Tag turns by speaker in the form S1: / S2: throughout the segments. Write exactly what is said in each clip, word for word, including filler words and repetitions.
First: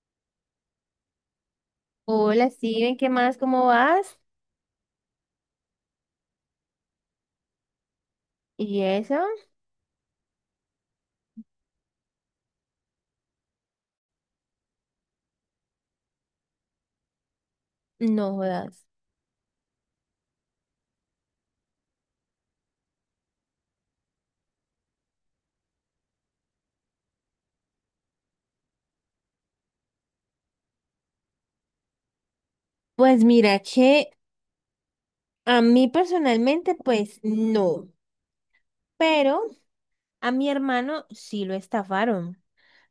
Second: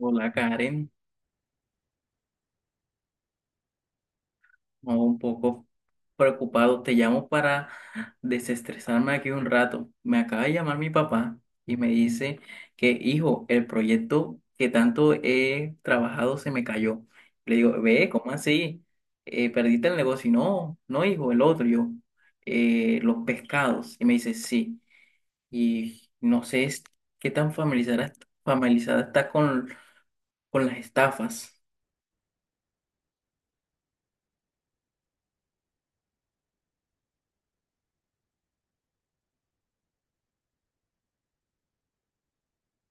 S1: Hola, Karen.
S2: Hola, Steven, ¿qué más? ¿Cómo vas?
S1: No, un poco preocupado. Te llamo para
S2: ¿Y
S1: desestresarme
S2: eso?
S1: aquí un rato. Me acaba de llamar mi papá y me dice que, hijo, el proyecto que tanto he trabajado se me cayó. Le digo, ve, ¿cómo
S2: No
S1: así?
S2: jodas.
S1: Eh, ¿perdiste el negocio? Y no, no, hijo, el otro. Y yo, "Eh, los pescados. Y me dice, sí. Y no sé es- qué tan familiarizada, familiarizada está con, con las estafas.
S2: Pues mira que a mí personalmente, pues no, pero a mi hermano sí lo estafaron.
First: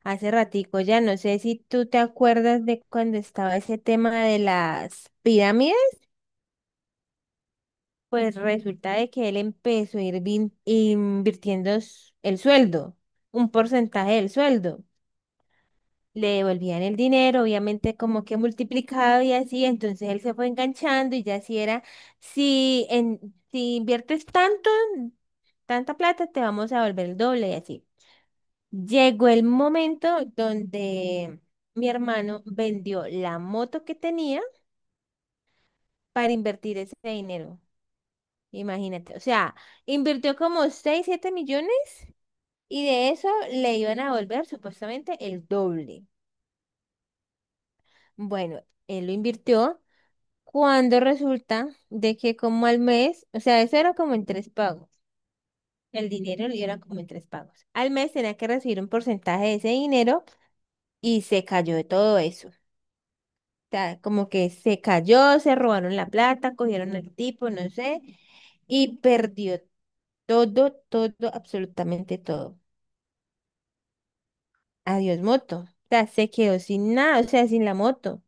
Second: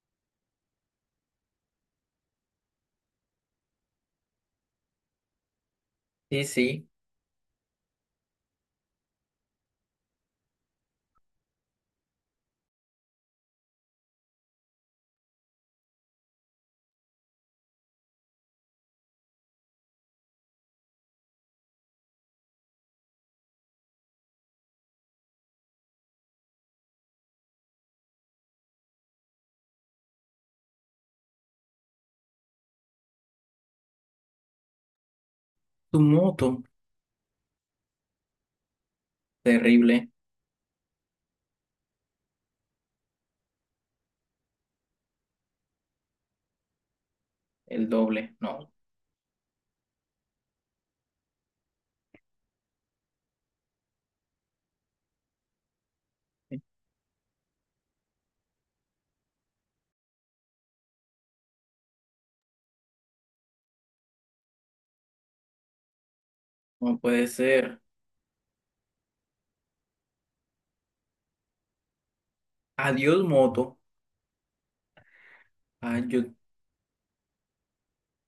S2: Hace ratico ya, no sé si tú te acuerdas de cuando estaba ese tema de las pirámides,
S1: Sí, sí,
S2: pues resulta de que él empezó a ir vin- invirtiendo s- el sueldo, un porcentaje del sueldo. Le devolvían el dinero, obviamente como que multiplicado y así, entonces él se fue enganchando y ya así era, si, en, si inviertes tanto, tanta plata, te vamos a volver el doble y así. Llegó el momento donde mi hermano vendió la moto que tenía
S1: tu
S2: para
S1: moto,
S2: invertir ese dinero. Imagínate, o sea,
S1: terrible.
S2: invirtió como seis siete millones y de eso le iban a volver supuestamente el doble.
S1: El doble, no,
S2: Bueno, él lo invirtió. Cuando resulta de que como al mes, o sea, eso era como en tres pagos. El dinero le era como en tres pagos. Al mes tenía que recibir un porcentaje de ese dinero y se cayó de todo eso. O sea, como que se cayó, se robaron la plata, cogieron
S1: no
S2: al
S1: puede
S2: tipo, no
S1: ser.
S2: sé, y perdió todo, todo, absolutamente todo.
S1: Adiós, moto.
S2: Adiós, moto. O
S1: Ah,
S2: sea, se
S1: yo,
S2: quedó sin nada, o sea, sin la moto.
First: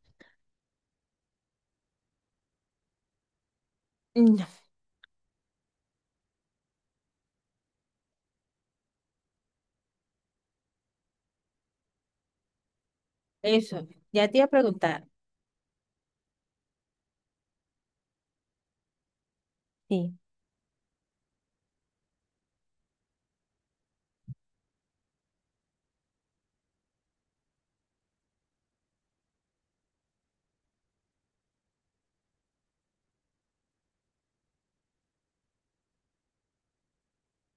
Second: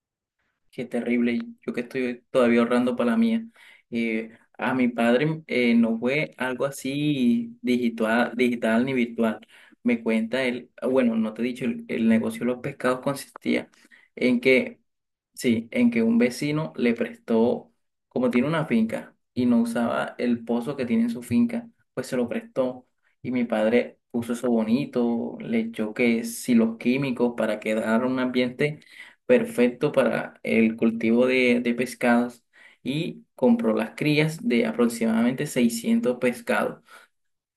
S1: qué terrible. Yo que estoy todavía ahorrando para la mía. Eh,
S2: No,
S1: a mi padre eh, no fue algo así digital, digital ni virtual. Me cuenta él, ah, bueno, no te he dicho, el, el negocio de los pescados consistía
S2: eso. Ya te
S1: en
S2: iba a
S1: que,
S2: preguntar.
S1: sí, en que un vecino le prestó, como tiene una finca y no usaba
S2: Sí,
S1: el pozo que tiene en su finca, pues se lo prestó. Y mi padre puso eso bonito, le echó que si los químicos para quedar un ambiente perfecto para el cultivo de, de pescados, y compró las crías de aproximadamente seiscientos pescados,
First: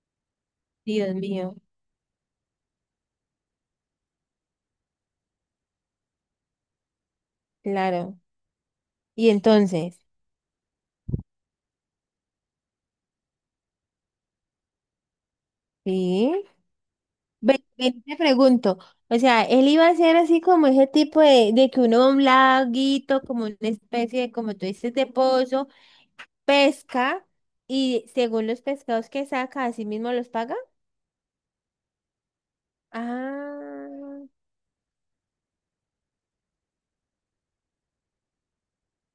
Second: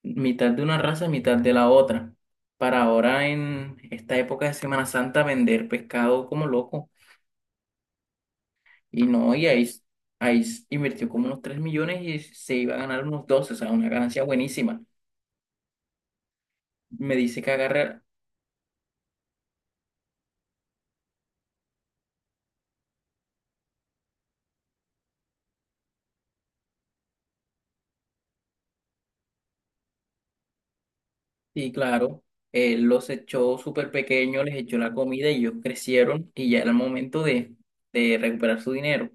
S1: mitad de una raza,
S2: Dios
S1: mitad de
S2: mío,
S1: la otra. Para ahora en esta época de Semana Santa vender pescado como loco.
S2: claro.
S1: Y
S2: Y
S1: no, y ahí,
S2: entonces,
S1: ahí invirtió como unos tres millones y se iba a ganar unos doce, o sea, una ganancia buenísima.
S2: ¿sí?
S1: Me dice que
S2: Ven,
S1: agarra,
S2: ven, te pregunto, o sea, él iba a ser así como ese tipo de, de que uno va a un laguito, como una especie de, como tú dices, de pozo, pesca, y según los pescados que saca, así mismo los paga.
S1: y claro, él los echó súper
S2: Ah,
S1: pequeños, les echó la comida y ellos crecieron y ya era el momento de, de recuperar su dinero.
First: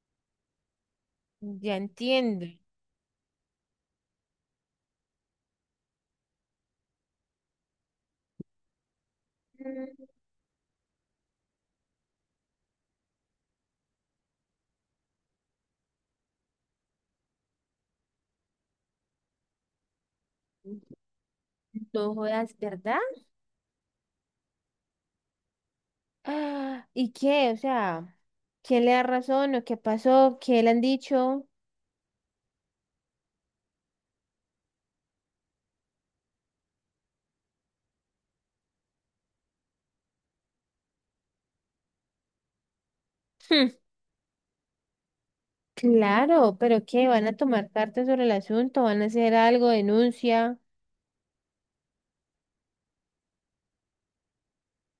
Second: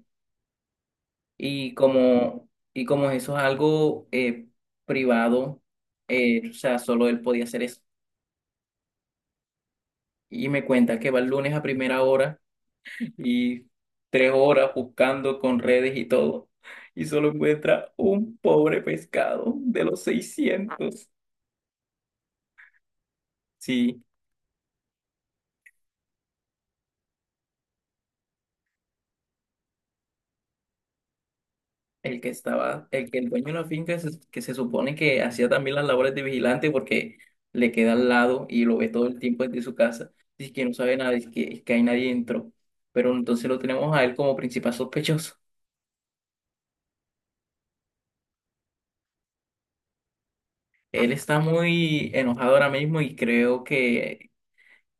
S1: Y
S2: ya entiendo.
S1: como, y como eso es algo eh, privado, eh, o sea, solo él podía hacer eso.
S2: Mm,
S1: Y me cuenta que va el lunes a primera hora y tres horas buscando con redes y todo, y solo encuentra un pobre pescado de los seiscientos.
S2: no jodas, ¿verdad?
S1: Sí,
S2: Ah, ¿y qué? O sea, ¿quién le da razón o qué pasó? ¿Qué le han dicho?
S1: el que estaba, el que el dueño de la finca se- que se supone que hacía también las labores de vigilante porque le queda al lado y lo ve todo el tiempo desde su casa, dice que no sabe nada, dice que, que hay nadie dentro, pero entonces lo
S2: Hmm,
S1: tenemos a él como principal sospechoso.
S2: claro, pero ¿qué? ¿Van a tomar cartas sobre el asunto? ¿Van a hacer algo? ¿Denuncia?
S1: Él está muy enojado ahora mismo y creo que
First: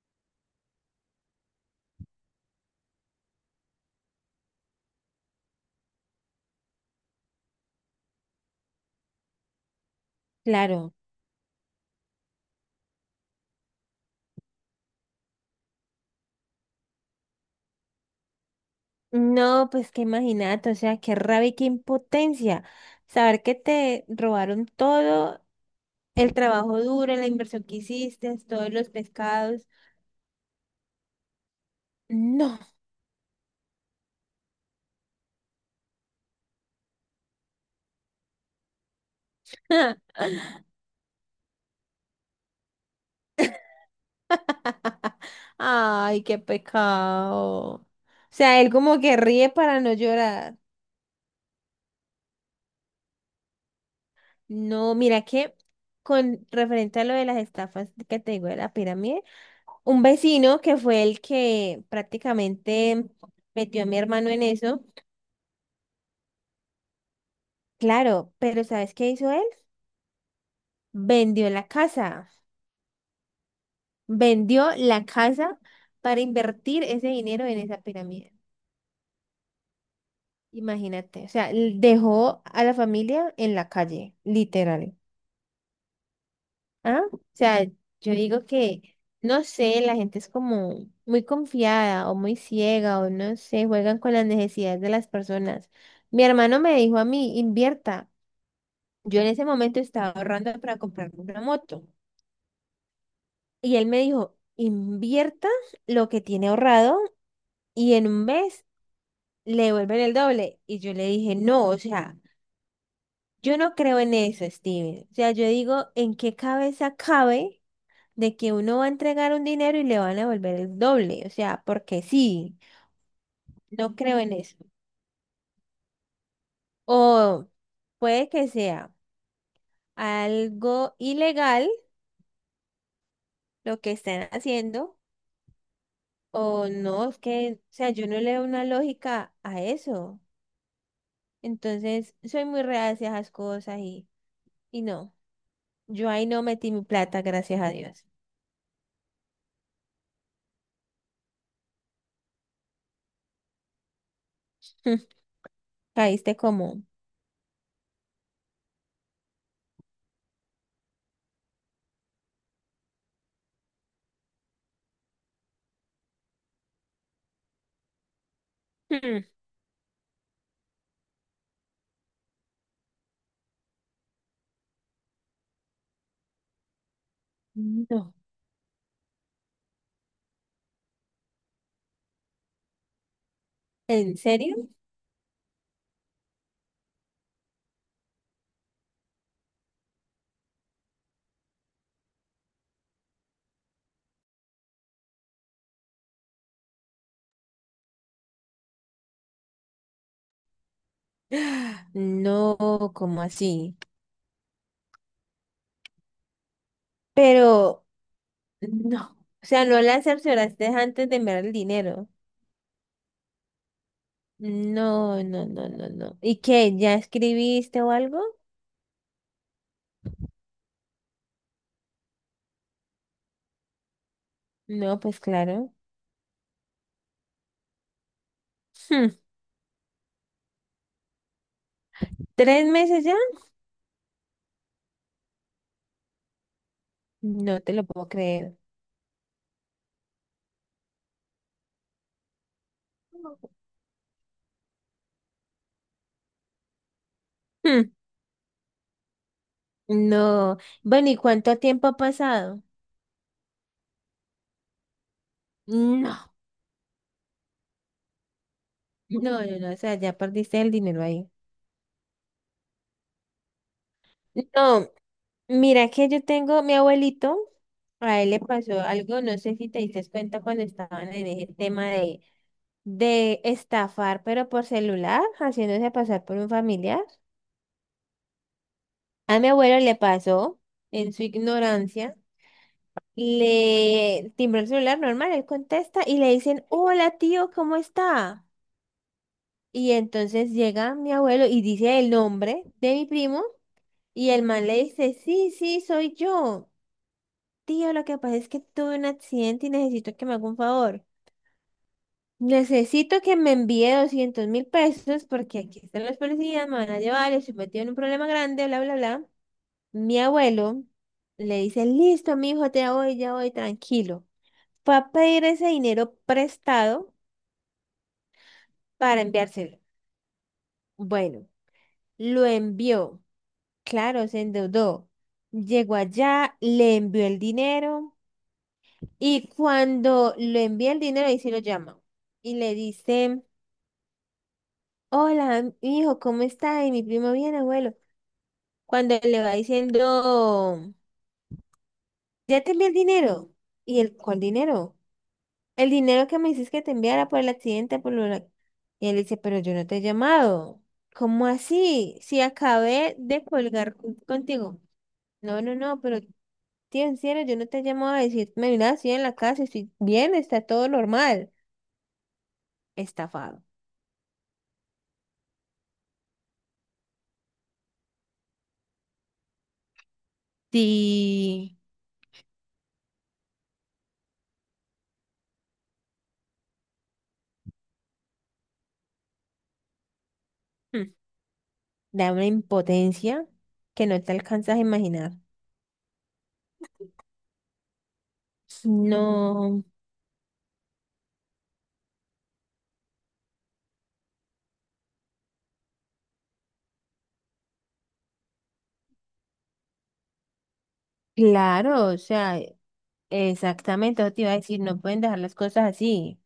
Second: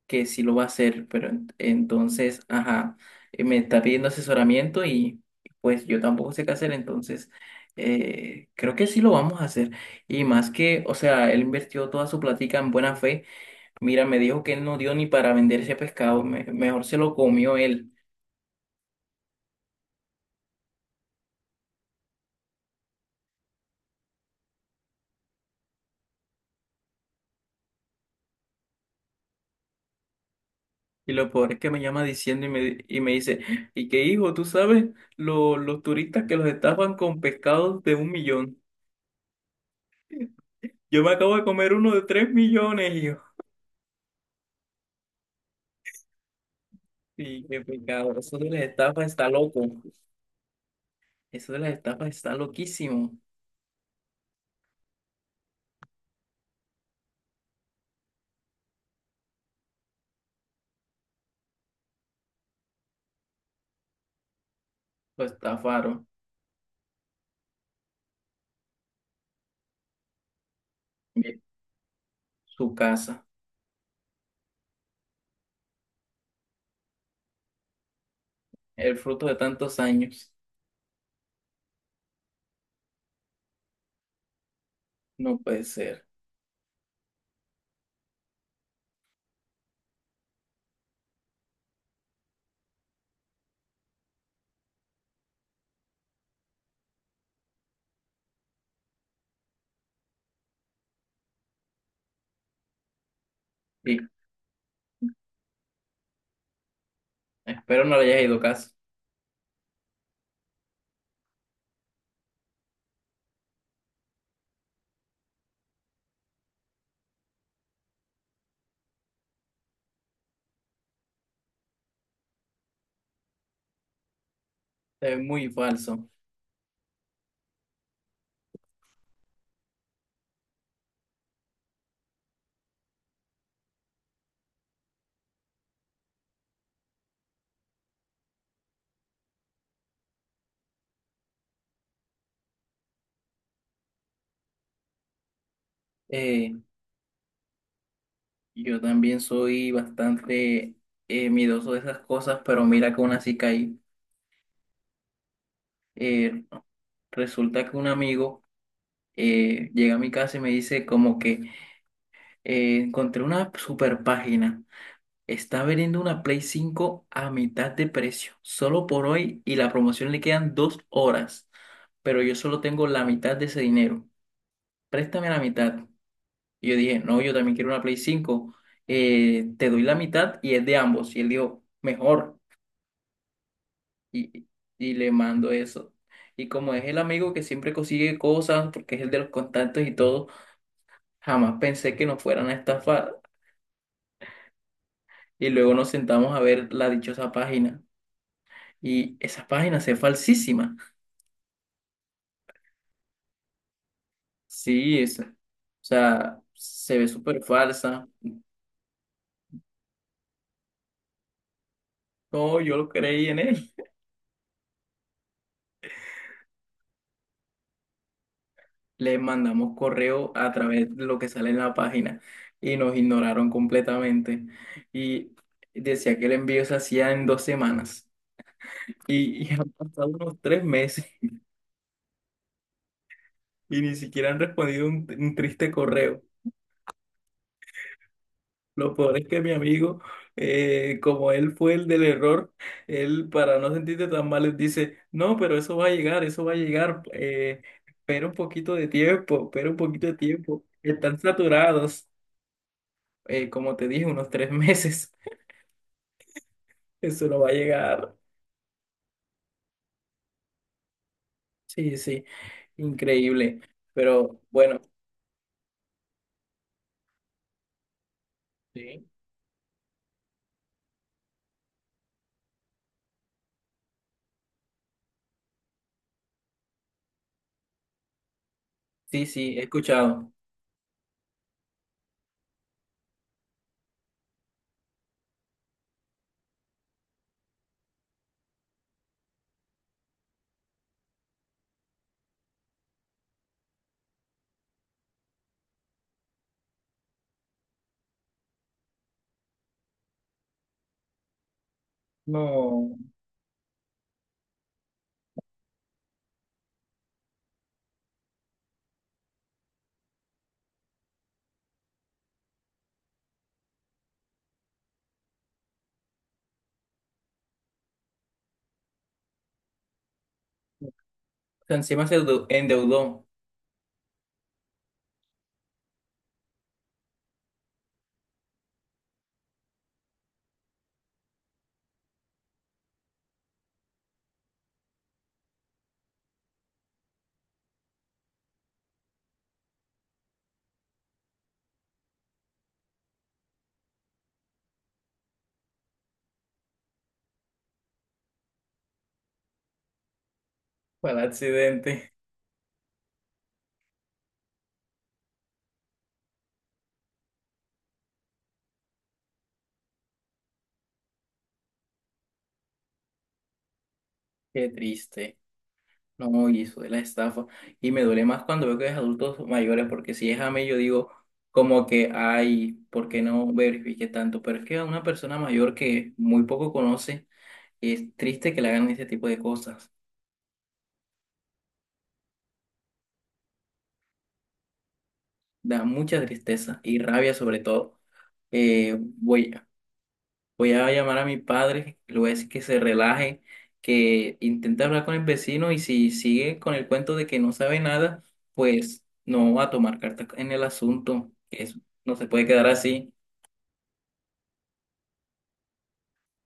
S1: que sí lo va a hacer, pero en- entonces, ajá, eh, me está pidiendo asesoramiento y pues yo tampoco sé qué hacer, entonces eh, creo que sí lo vamos a hacer. Y más que, o
S2: Claro.
S1: sea, él invirtió toda su plática en buena fe. Mira, me dijo que él no dio ni para vender ese pescado, me- mejor se lo comió él.
S2: No, pues que imagínate, o sea, qué rabia y qué impotencia. Saber que te robaron todo, el trabajo duro, la inversión que hiciste, todos los pescados.
S1: Y lo peor es que me llama diciendo y
S2: No.
S1: me, di- y me dice, ¿y qué, hijo? ¿Tú sabes lo- los turistas que los estafan con pescados de un millón? Yo me acabo de comer uno de tres millones.
S2: Ay, qué
S1: Sí, qué
S2: pecado. O
S1: pecado. Eso de
S2: sea,
S1: las
S2: él como
S1: estafas
S2: que
S1: está
S2: ríe
S1: loco.
S2: para no llorar.
S1: Eso de las estafas está loquísimo.
S2: No, mira que con referente a lo de las estafas que te digo de la pirámide, un vecino que fue el que prácticamente metió a mi hermano en eso,
S1: Lo estafaron.
S2: claro, pero ¿sabes qué hizo él?
S1: Bien,
S2: Vendió la casa.
S1: su casa.
S2: Vendió la casa para invertir ese dinero en esa pirámide.
S1: El fruto de tantos años.
S2: Imagínate. O sea, l- dejó a la familia en la calle, literal.
S1: No puede ser.
S2: ¿Ah? O sea, yo digo que, no sé, la gente es como muy confiada o muy ciega o no sé, juegan con las necesidades de las personas. Mi hermano me dijo a mí, invierta. Yo en ese momento estaba ahorrando para comprarme una moto. Y él
S1: Sí,
S2: me dijo, invierta lo que tiene ahorrado
S1: espero
S2: y
S1: no le
S2: en
S1: haya
S2: un
S1: ido
S2: mes
S1: caso.
S2: le devuelven el doble. Y yo le dije, no, o sea, yo no creo en eso, Steven. O sea, yo digo, ¿en qué cabeza cabe de que uno va a entregar un dinero y le van a devolver el doble? O sea, porque sí, no creo en eso.
S1: Es muy falso.
S2: O puede que sea algo ilegal lo que están haciendo, o no, es que, o sea, yo no le veo una lógica a eso. Entonces, soy muy reacia a esas cosas y, y no. Yo ahí no
S1: Eh,
S2: metí mi plata, gracias a Dios.
S1: yo también soy bastante eh, miedoso de esas cosas, pero mira que aún así caí.
S2: Caíste
S1: Eh,
S2: como...
S1: resulta que un amigo eh, llega a mi casa y me dice como que eh, encontré una super página. Está vendiendo una Play cinco a mitad de precio, solo por
S2: Hmm,
S1: hoy y la promoción le quedan dos horas, pero yo solo tengo la mitad de ese dinero. Préstame la mitad. Y yo dije, no, yo también quiero una Play
S2: no.
S1: cinco. Eh, te doy la mitad y es de ambos. Y él dijo, mejor.
S2: ¿En
S1: Y,
S2: serio?
S1: y le mando eso. Y como es el amigo que siempre consigue cosas, porque es el de los contactos y todo, jamás pensé que nos fueran a estafar. Y luego nos sentamos a ver la dichosa página. Y esa página se es falsísima.
S2: Ah, no, como así?
S1: Sí, es, o sea, se ve súper
S2: Pero
S1: falsa.
S2: no. O sea, no la cercioraste antes de enviar el dinero.
S1: No, yo lo creí en él.
S2: No, no, no, no, no. ¿Y qué? ¿Ya escribiste o algo?
S1: Le mandamos correo a través de lo que sale en la página y nos ignoraron completamente.
S2: No, pues
S1: Y
S2: claro.
S1: decía que el envío se hacía en dos semanas.
S2: Hmm,
S1: Y, y han pasado unos tres meses
S2: ¿tres meses ya?
S1: y ni siquiera han respondido un, un triste correo.
S2: No te lo puedo creer.
S1: Lo peor es que mi amigo, eh, como él fue el del error, él para no sentirte tan mal les dice, no, pero eso va a llegar, eso va a llegar, eh,
S2: Hmm,
S1: espera un poquito de tiempo, espera un poquito de
S2: no.
S1: tiempo.
S2: Bueno, ¿y
S1: Están
S2: cuánto tiempo ha
S1: saturados.
S2: pasado?
S1: eh, como te dije, unos tres meses.
S2: No,
S1: Eso no va a llegar.
S2: no, no, no. O sea, ya perdiste el dinero ahí.
S1: Sí, sí, increíble. Pero bueno,
S2: No, mira que yo tengo mi abuelito, a él le pasó
S1: sí,
S2: algo, no sé si te diste cuenta cuando estaban en ese tema de, de estafar, pero por celular, haciéndose pasar por un familiar.
S1: sí,
S2: A mi
S1: sí, he
S2: abuelo le
S1: escuchado.
S2: pasó, en su ignorancia, le timbró el celular normal, él contesta y le dicen, hola tío, ¿cómo está? Y entonces llega mi abuelo y dice el nombre de mi primo y el man le dice, sí, sí, soy yo. Tío, lo que pasa es que tuve un accidente y necesito que me haga un favor.
S1: No,
S2: Necesito que me envíe doscientos mil pesos porque aquí están los policías, me van a llevar, estoy metido en un problema grande, bla, bla, bla. Mi abuelo le dice, listo, mi hijo, te voy, ya voy, tranquilo. Fue a pedir ese dinero prestado para enviárselo. Bueno,
S1: encima se
S2: lo envió.
S1: endeudó,
S2: Claro, se endeudó. Llegó allá, le envió el dinero. Y cuando le envía el dinero, ahí sí lo llama. Y le dice, hola, hijo, ¿cómo está? Y mi primo, bien, abuelo. Cuando le va diciendo, ya te envié el dinero. ¿Y el cuál dinero? El dinero que me dices que te enviara por el accidente, por lo... de- la-". Y él dice, pero yo no te he llamado.
S1: fue el
S2: ¿Cómo
S1: accidente,
S2: así? Si acabé de colgar con- contigo. No, no, no, pero tío, en serio, yo no te he llamado a decirme, mira, estoy en la casa, estoy bien, está todo normal. Estafado.
S1: qué triste. No, y eso de la estafa. Y me duele más cuando veo que es adultos mayores, porque si es a mí, yo digo,
S2: Sí,
S1: como que, ay, ¿por qué no verifique tanto? Pero es que a una persona mayor que muy poco conoce, es triste que le hagan ese tipo de cosas.
S2: hmm, da una impotencia que no te alcanzas a imaginar.
S1: Da mucha tristeza y rabia sobre todo. Eh, voy,
S2: No,
S1: Voy a llamar a mi padre, le voy a decir que se relaje, que intente hablar con el vecino y si sigue con el cuento de que no sabe nada, pues no va a tomar cartas en el asunto. Que Eso
S2: claro,
S1: no
S2: o
S1: se puede
S2: sea,
S1: quedar así.
S2: exactamente, eso te iba a decir, no pueden dejar las cosas así.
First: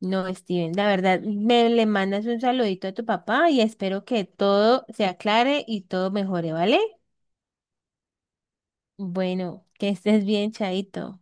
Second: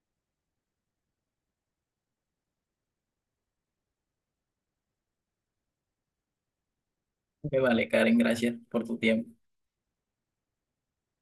S2: No, Steven, la verdad, me le mandas un saludito a tu papá y espero que todo se aclare y todo mejore, ¿vale?
S1: Me vale, Karen, gracias por tu tiempo.
S2: Bueno, que estés bien, Chaito.